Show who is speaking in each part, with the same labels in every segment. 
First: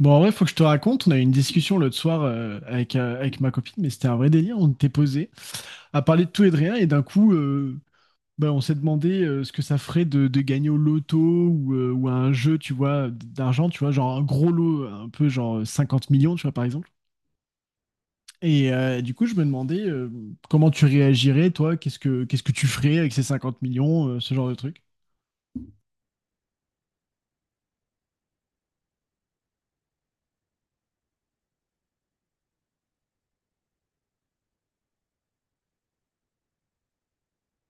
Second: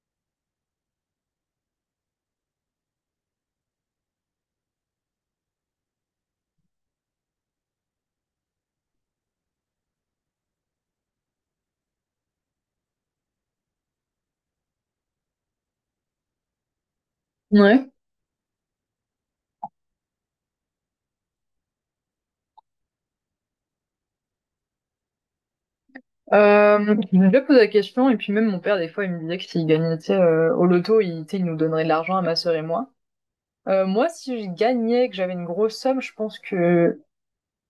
Speaker 1: Bon, en vrai, faut que je te raconte. On a eu une discussion l'autre soir avec, avec ma copine, mais c'était un vrai délire. On était posé à parler de tout et de rien, et d'un coup, on s'est demandé ce que ça ferait de gagner au loto ou à un jeu, tu vois, d'argent, tu vois, genre un gros lot, un peu genre 50 millions, tu vois, par exemple.
Speaker 2: Ouais.
Speaker 1: Et du coup, je me demandais comment tu réagirais, toi, qu'est-ce que tu ferais avec ces 50 millions, ce genre de truc?
Speaker 2: Je me suis déjà posé la question, et puis même mon père, des fois, il me disait que s'il gagnait, tu sais, au loto, il, tu sais, il nous donnerait de l'argent à ma sœur et moi. Moi, si je gagnais, que j'avais une grosse somme, je pense que,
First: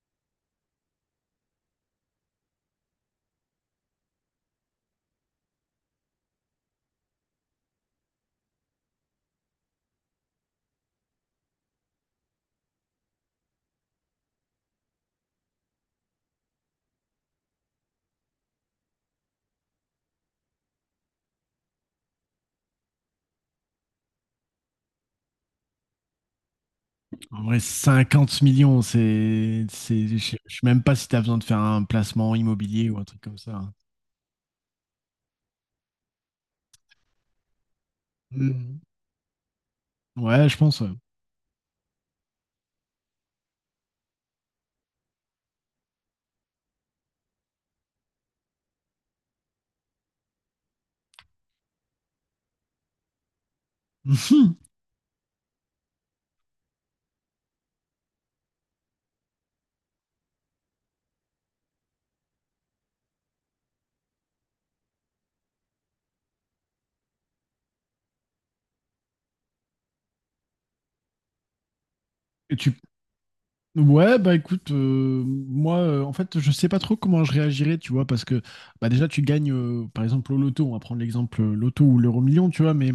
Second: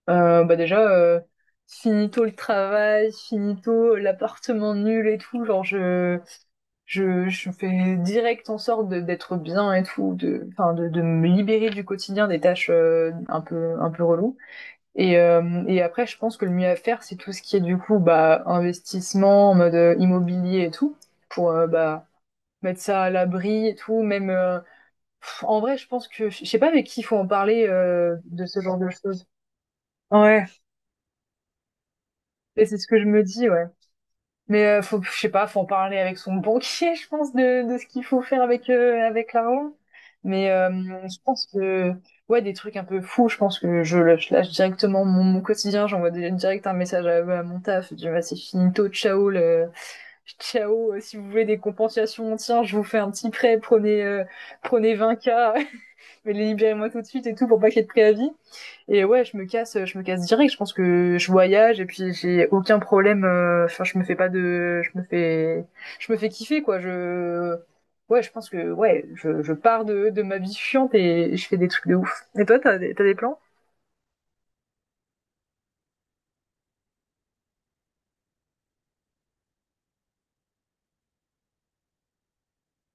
Speaker 2: bah déjà, finito le travail, finito l'appartement nul et tout, genre, je fais direct en sorte d'être bien et tout, de, enfin, de me libérer du quotidien des tâches, un peu reloues. Et après, je pense que le mieux à faire, c'est tout ce qui est du coup bah, investissement en mode immobilier et tout, pour bah, mettre ça à l'abri et tout. Même pff, en vrai, je pense que je sais pas avec qui il faut en
Speaker 1: En vrai,
Speaker 2: parler
Speaker 1: 50
Speaker 2: de ce genre
Speaker 1: millions,
Speaker 2: de choses.
Speaker 1: c'est, je sais
Speaker 2: Ouais,
Speaker 1: je sais même pas si tu as besoin de faire un placement
Speaker 2: et c'est ce
Speaker 1: immobilier ou
Speaker 2: que
Speaker 1: un
Speaker 2: je
Speaker 1: truc
Speaker 2: me
Speaker 1: comme
Speaker 2: dis,
Speaker 1: ça.
Speaker 2: ouais. Mais faut, je sais pas, faut en parler avec son banquier, je pense, de ce qu'il faut faire avec
Speaker 1: Mmh.
Speaker 2: avec l'argent.
Speaker 1: Ouais,
Speaker 2: Mais
Speaker 1: je pense, ouais.
Speaker 2: je pense que ouais, des trucs un peu fous. Je pense que je, lâche directement mon, mon quotidien. Direct un message à mon taf. Je dis bah, c'est finito, ciao, le, ciao. Si vous voulez des compensations, tiens, je vous fais un petit prêt. Prenez prenez 20K mais libérez-moi tout de suite et tout pour pas qu'il y ait de préavis. Et ouais, je me casse direct. Je pense que je voyage et puis j'ai aucun problème. Enfin, je me fais pas de, je me fais kiffer quoi. Je, ouais, je pense que ouais, je pars de ma vie chiante et je fais des trucs de ouf. Et
Speaker 1: Et
Speaker 2: toi,
Speaker 1: tu...
Speaker 2: t'as des plans?
Speaker 1: Ouais, bah écoute, moi, en fait, je sais pas trop comment je réagirais, tu vois, parce que bah déjà, tu gagnes, par exemple, au loto, on va prendre l'exemple loto ou l'euro million, tu vois, mais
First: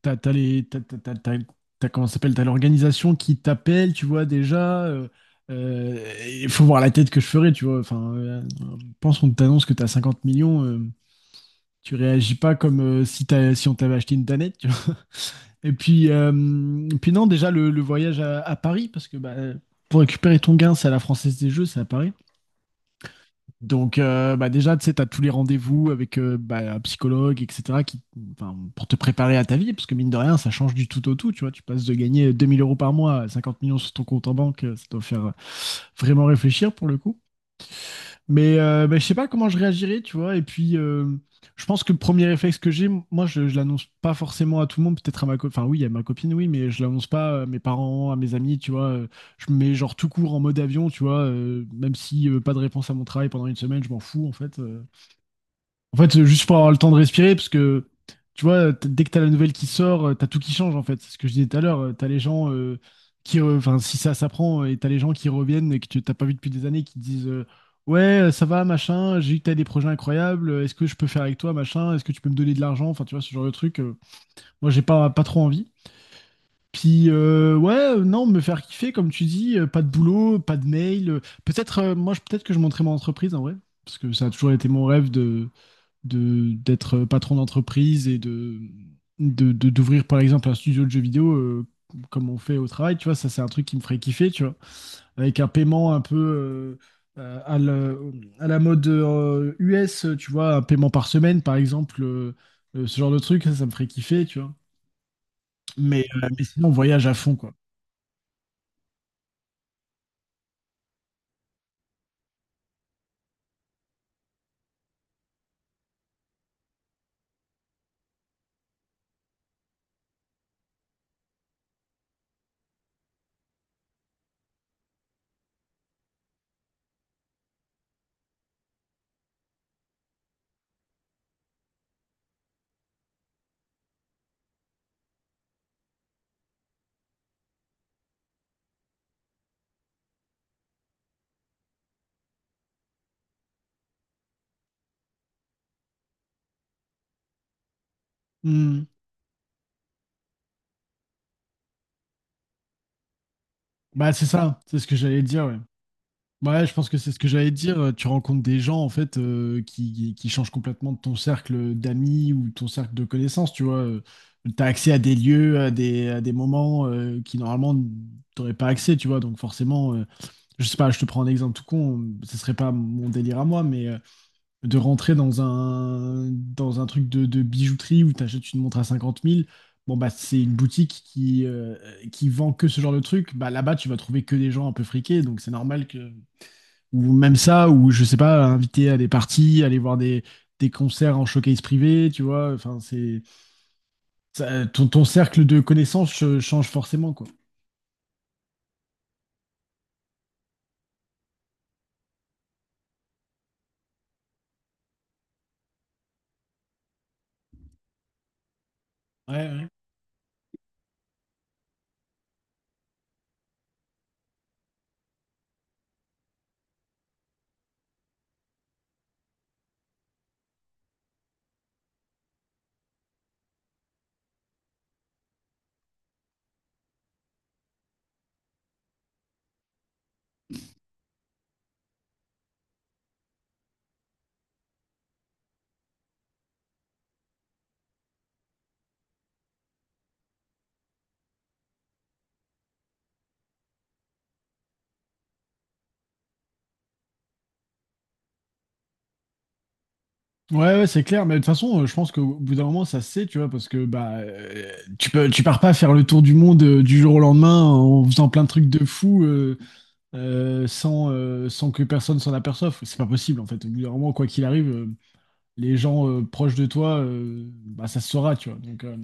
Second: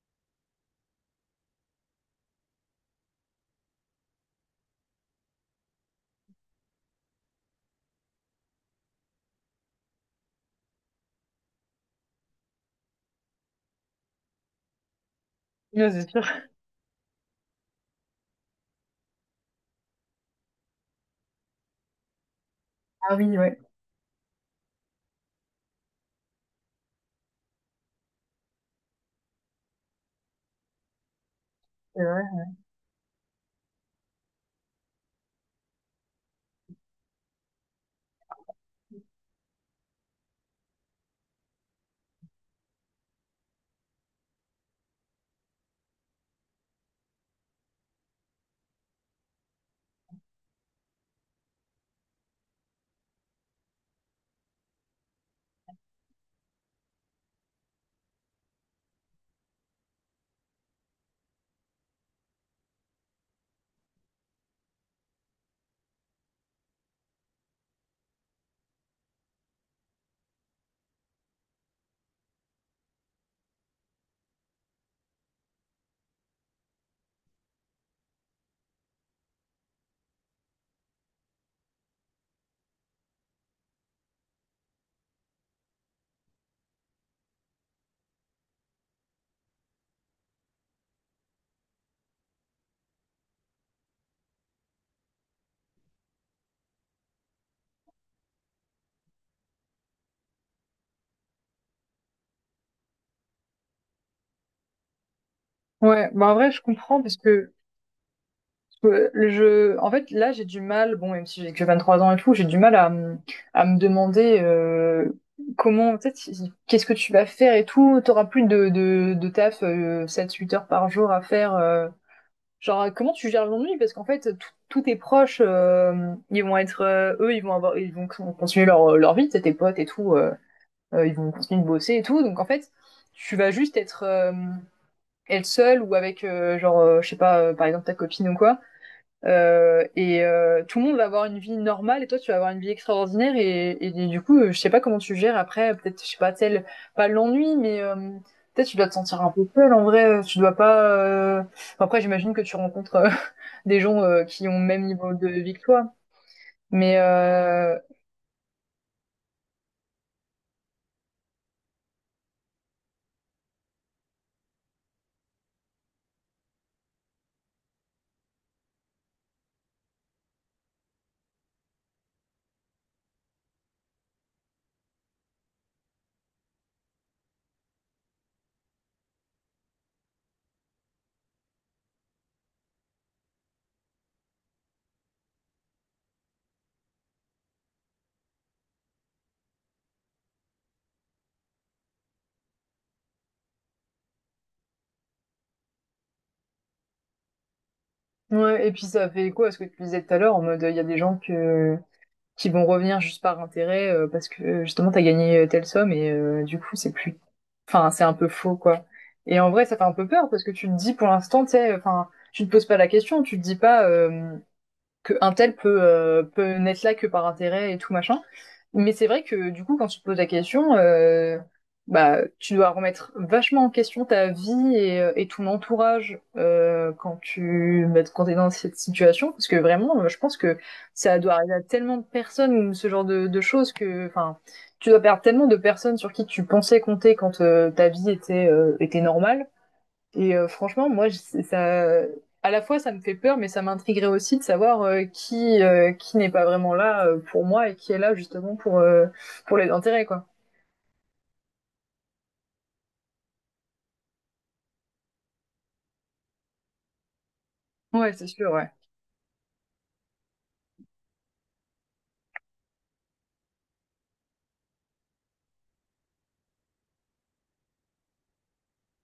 Speaker 1: t'as, t'as les, t'as, t'as- t'as- t'as- t'as- comment ça s'appelle, t'as l'organisation qui t'appelle, tu vois, déjà, il faut voir la tête que je ferais, tu vois, enfin, pense qu'on t'annonce que t'as 50 millions, tu réagis pas comme si t'as, si on t'avait acheté une danette. Et
Speaker 2: Ouais, c'est
Speaker 1: puis,
Speaker 2: sûr.
Speaker 1: euh, et puis non, déjà le voyage à Paris, parce que bah, pour récupérer ton gain, c'est à la Française des Jeux, c'est à Paris.
Speaker 2: Ah oui, ouais.
Speaker 1: Donc bah, déjà, tu sais, t'as tous les rendez-vous avec bah, un psychologue, etc., qui, enfin, pour te préparer à ta vie, parce que mine de rien, ça change du tout au tout, tu vois. Tu passes de
Speaker 2: C'est vrai.
Speaker 1: gagner 2 000 euros par mois à 50 millions sur ton compte en banque, ça doit faire vraiment réfléchir pour le coup. Mais, bah, je sais pas comment je réagirais, tu vois. Et puis, je pense que le premier réflexe que j'ai, moi, je l'annonce pas forcément à tout le monde, peut-être à ma copine. Enfin, oui, à ma copine, oui, mais je l'annonce pas à mes parents, à mes amis, tu vois. Je me mets genre tout court en mode avion, tu vois. Même si pas de réponse à mon travail pendant une semaine, je m'en fous, en fait. En fait, juste pour avoir le temps de respirer, parce que tu vois, dès que t'as la nouvelle qui sort, t'as tout qui change en fait. C'est ce que je disais tout à l'heure. T'as les gens qui, enfin, si ça s'apprend, et t'as les gens qui reviennent et que tu t'as pas vu depuis des années, qui te disent ouais, ça va, machin. J'ai vu que t'as des projets incroyables. Est-ce que je peux faire avec toi, machin? Est-ce que tu peux me donner de l'argent? Enfin, tu vois, ce genre de truc. Moi, j'ai pas trop envie. Puis ouais, non, me faire kiffer, comme tu dis, pas de boulot, pas de mail. Peut-être, moi, peut-être que je monterai mon entreprise en vrai, parce que ça a toujours été mon rêve de d'être patron d'entreprise et de d'ouvrir par exemple un studio de jeux vidéo comme on fait au travail, tu vois, ça c'est un truc qui me ferait kiffer, tu vois, avec un paiement un peu à à la mode US, tu vois, un paiement par semaine par exemple, ce genre de truc, ça me ferait kiffer, tu vois.
Speaker 2: Ouais, bah en
Speaker 1: Mais
Speaker 2: vrai, je
Speaker 1: sinon, on
Speaker 2: comprends
Speaker 1: voyage à
Speaker 2: parce
Speaker 1: fond,
Speaker 2: que
Speaker 1: quoi.
Speaker 2: Je, en fait, là, j'ai du mal, bon, même si j'ai que 23 ans et tout, j'ai du mal à me demander comment, peut-être, qu'est-ce que tu vas faire et tout. T'auras plus de taf 7-8 heures par jour à faire. Genre, comment tu gères l'ennui? Parce qu'en fait, tous tes proches, ils vont être, eux, ils vont avoir, ils vont continuer leur, leur vie, t'sais, tes potes et tout, ils vont continuer de bosser et tout. Donc, en fait, tu vas juste être, être seule ou avec, genre, je sais pas, par exemple, ta copine ou quoi. Et tout le monde va avoir une vie normale et toi tu vas avoir une vie extraordinaire et du coup je sais pas comment tu gères après peut-être je sais pas tel pas l'ennui mais peut-être tu
Speaker 1: Hmm.
Speaker 2: dois te sentir un peu seul en vrai tu dois pas enfin, après j'imagine que tu rencontres des gens
Speaker 1: Bah, c'est
Speaker 2: qui ont
Speaker 1: ça,
Speaker 2: le
Speaker 1: c'est ce
Speaker 2: même
Speaker 1: que
Speaker 2: niveau
Speaker 1: j'allais
Speaker 2: de
Speaker 1: dire,
Speaker 2: vie
Speaker 1: ouais.
Speaker 2: que toi
Speaker 1: Bah ouais, je pense que
Speaker 2: mais
Speaker 1: c'est ce que j'allais dire. Tu rencontres des gens en fait qui changent complètement de ton cercle d'amis ou ton cercle de connaissances, tu vois. Tu as accès à des lieux, à des moments qui normalement t'aurais pas accès, tu vois. Donc forcément, je sais pas, je te prends un exemple tout con, ce serait pas mon délire à moi, mais de rentrer dans un truc de bijouterie où tu achètes une montre à 50 000. Bon bah c'est une boutique qui vend que ce genre de truc. Bah là-bas, tu vas trouver que des gens un peu friqués, donc c'est normal que ou même ça, ou je sais pas, inviter à des parties, aller voir des concerts en showcase privé, tu vois. Enfin, c'est ton, ton cercle de connaissances change forcément, quoi.
Speaker 2: ouais, et puis ça fait écho à ce que tu disais tout à l'heure en mode il y a des gens que qui vont revenir juste par intérêt parce que justement t'as gagné telle somme et du coup c'est plus enfin, c'est un peu faux, quoi.
Speaker 1: Ouais,
Speaker 2: Et en vrai,
Speaker 1: ouais.
Speaker 2: ça fait un peu peur parce que tu te dis pour l'instant, tu sais, enfin, tu te poses pas la question, tu te dis pas. Qu'un tel peut, peut n'être là que par intérêt et tout machin. Mais c'est vrai que du coup, quand tu te poses la question, bah, tu dois remettre vachement en question ta vie et ton entourage quand tu bah, quand t'es dans cette situation, parce que vraiment, je pense que ça doit arriver à tellement de personnes ce genre de choses que, enfin, tu dois perdre tellement de personnes sur qui tu pensais compter quand ta vie était était normale et franchement, moi, je- ça, à la fois, ça me fait peur, mais ça m'intriguerait aussi de savoir qui n'est pas vraiment là pour moi et qui est là justement pour les intérêts, quoi.
Speaker 1: Ouais, ouais, c'est clair, mais de toute façon, je pense qu'au bout d'un moment, ça se sait, tu vois, parce que bah, tu peux, tu pars pas faire le tour du monde du jour au lendemain en
Speaker 2: Ouais,
Speaker 1: faisant
Speaker 2: c'est
Speaker 1: plein de
Speaker 2: sûr,
Speaker 1: trucs
Speaker 2: ouais.
Speaker 1: de fou sans, sans que personne s'en aperçoive. C'est pas possible, en fait. Au bout d'un moment, quoi qu'il arrive, les gens proches de toi, bah, ça se saura, tu vois. Donc, euh,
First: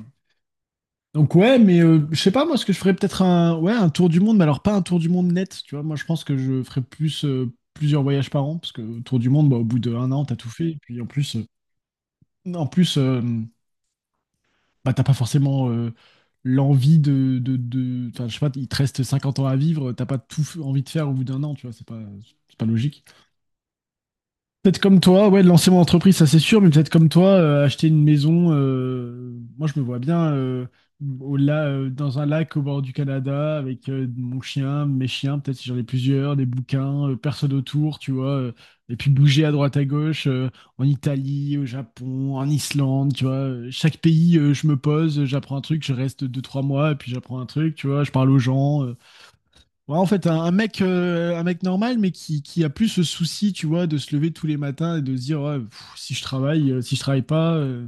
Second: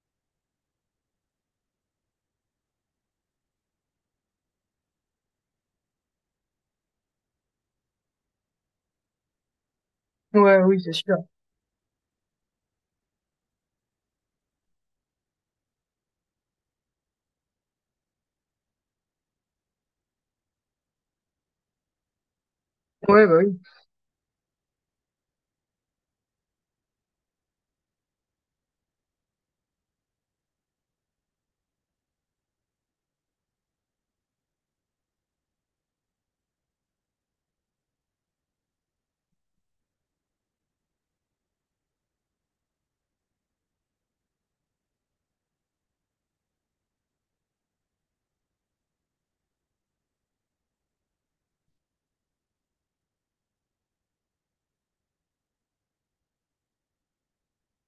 Speaker 1: Donc ouais, mais je sais pas moi ce que je ferais peut-être un ouais un tour du monde, mais alors pas un tour du monde net, tu vois. Moi je pense que je ferais plus plusieurs voyages par an parce que tour du monde, bah, au bout de un an t'as tout
Speaker 2: Ouais,
Speaker 1: fait et
Speaker 2: oui, c'est
Speaker 1: puis en
Speaker 2: sûr.
Speaker 1: plus, bah t'as pas forcément l'envie de enfin je sais pas il te reste 50 ans à vivre, t'as pas envie de faire au bout d'un an, tu vois. C'est pas logique.
Speaker 2: Ouais, bah oui.
Speaker 1: Peut-être comme toi, ouais, de lancer mon entreprise, ça c'est sûr, mais peut-être comme toi, acheter une maison, moi je me vois bien dans un lac au bord du Canada avec mon chien, mes chiens, peut-être si j'en ai plusieurs, des bouquins, personne autour, tu vois, et puis bouger à droite à gauche, en Italie, au Japon, en Islande, tu vois, chaque pays, je me pose, j'apprends un truc, je reste deux, trois mois, et puis j'apprends un truc, tu vois, je parle aux gens, ouais, en fait, un mec, un mec normal, mais qui a plus ce souci, tu vois, de se lever tous les matins et de se dire, ouais, pff, si je travaille, si je travaille pas,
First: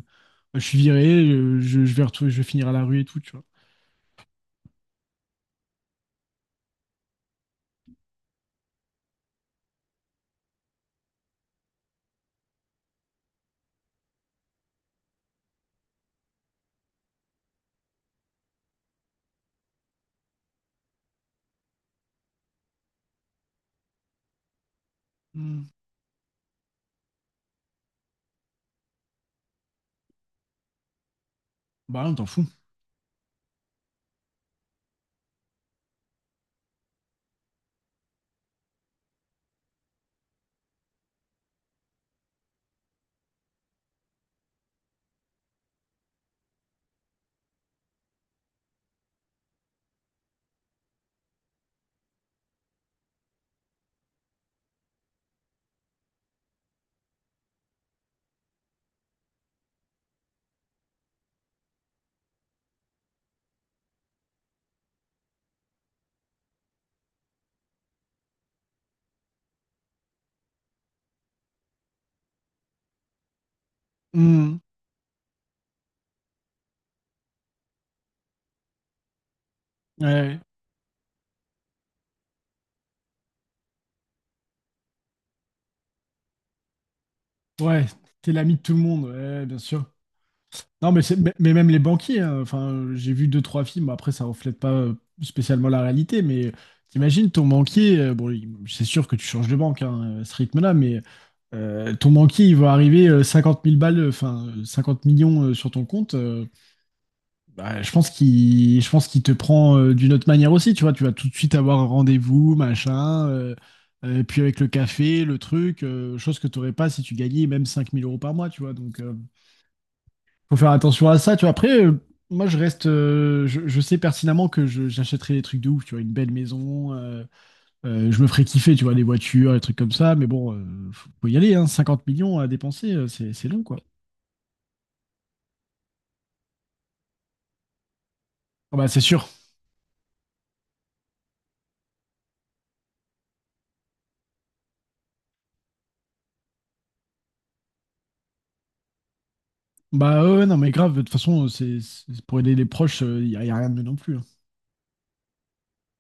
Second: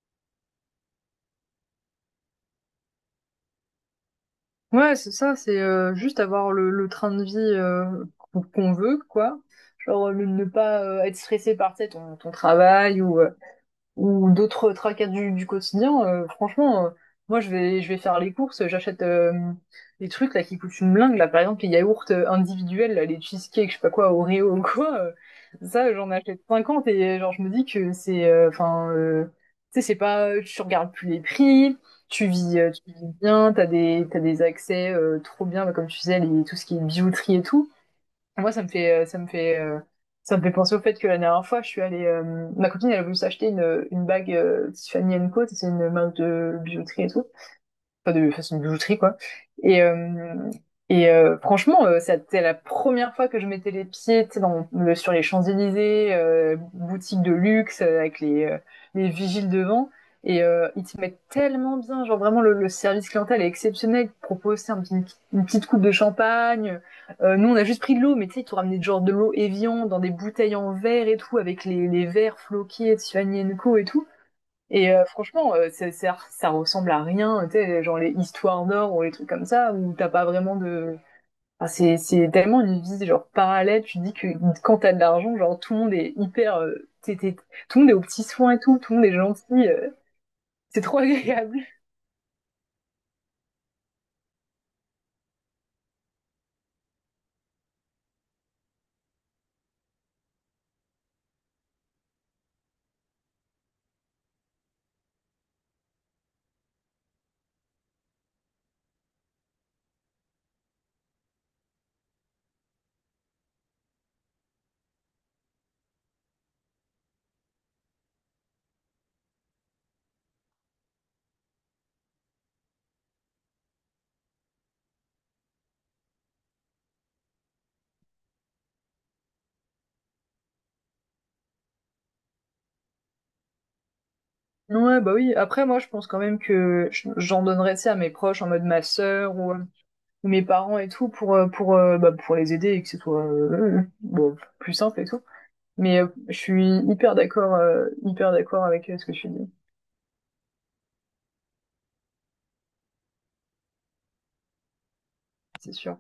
Speaker 1: bah, je suis viré, je vais retrouver, je vais finir à la rue et tout, tu vois.
Speaker 2: Ouais, c'est ça, c'est juste avoir le train de vie qu'on qu'on veut, quoi. Genre, ne ne pas être stressé par, tu sais, ton, ton travail ou d'autres tracas du quotidien, franchement, moi je vais faire les courses, j'achète des trucs là qui coûtent une blinde là, par exemple les yaourts individuels, là, les cheesecakes, je sais pas quoi, Oreo ou quoi,
Speaker 1: Hmm.
Speaker 2: ça j'en achète 50 et genre je me dis que c'est enfin tu sais c'est pas tu regardes plus les prix,
Speaker 1: Bah, on t'en fout.
Speaker 2: tu vis bien, t'as des accès trop bien bah, comme tu disais les, tout ce qui est bijouterie et tout. Moi, ça me fait, ça me fait, ça me fait penser au fait que la dernière fois, je suis allée, ma copine, elle a voulu s'acheter une bague Tiffany Co. C'est une marque de bijouterie et tout pas de façon de bijouterie quoi. Et euh, et franchement, c'était la première fois que je mettais les pieds, tu sais, dans le, sur les Champs-Élysées, boutique de luxe avec les vigiles devant. Et ils te mettent tellement bien, genre vraiment le service clientèle est exceptionnel. Ils te proposent tu sais, une, petite coupe de champagne. Nous on a juste pris de l'eau, mais tu sais ils t'ont ramené genre de l'eau Evian dans des bouteilles en verre et tout avec les verres floqués de Suanienko et tout.
Speaker 1: Hmm.
Speaker 2: Et franchement, ça ressemble à rien, tu sais, genre les histoires d'or ou les trucs comme ça, où t'as pas
Speaker 1: Ouais,
Speaker 2: vraiment de... Enfin, c'est tellement une vie genre parallèle, tu dis que quand t'as de l'argent, genre tout le monde est hyper... t'es- t'es- tout le
Speaker 1: ouais,
Speaker 2: monde est aux petits
Speaker 1: t'es
Speaker 2: soins
Speaker 1: l'ami
Speaker 2: et
Speaker 1: de tout
Speaker 2: tout,
Speaker 1: le
Speaker 2: tout le
Speaker 1: monde,
Speaker 2: monde est
Speaker 1: ouais, bien
Speaker 2: gentil,
Speaker 1: sûr.
Speaker 2: c'est
Speaker 1: Non,
Speaker 2: trop
Speaker 1: mais, mais
Speaker 2: agréable.
Speaker 1: même les banquiers, hein. Enfin, j'ai vu deux, trois films, après ça reflète pas spécialement la réalité, mais t'imagines ton banquier, bon, c'est sûr que tu changes de banque hein, à ce rythme-là, mais ton banquier, il va arriver 50 000 balles, enfin, 50 millions sur ton compte, bah, je pense qu'il te prend d'une autre manière aussi, tu vois, tu vas tout de suite avoir un rendez-vous, machin, puis avec le café, le truc, chose que t'aurais pas si tu gagnais même 5 000 euros par mois, tu vois, donc... faut faire attention à ça, tu vois. Après, moi, je reste, je sais pertinemment que j'achèterai des trucs de ouf, tu vois, une belle maison, je me ferai kiffer, tu vois, des voitures, des trucs comme ça, mais bon, faut y aller, hein, 50 millions à dépenser, c'est long, quoi.
Speaker 2: Ouais, bah oui, après moi je pense quand même que j'en donnerais ça à mes proches, en mode
Speaker 1: Ah
Speaker 2: ma
Speaker 1: bah, c'est sûr.
Speaker 2: sœur ou mes parents et tout, pour, bah, pour les aider et que ce soit bon, plus simple et tout. Mais je suis hyper d'accord avec ce que tu dis,
Speaker 1: Bah, ouais, ouais, non, mais grave, de toute façon, pour aider les proches, y a rien de mieux non plus, hein.
Speaker 2: c'est sûr.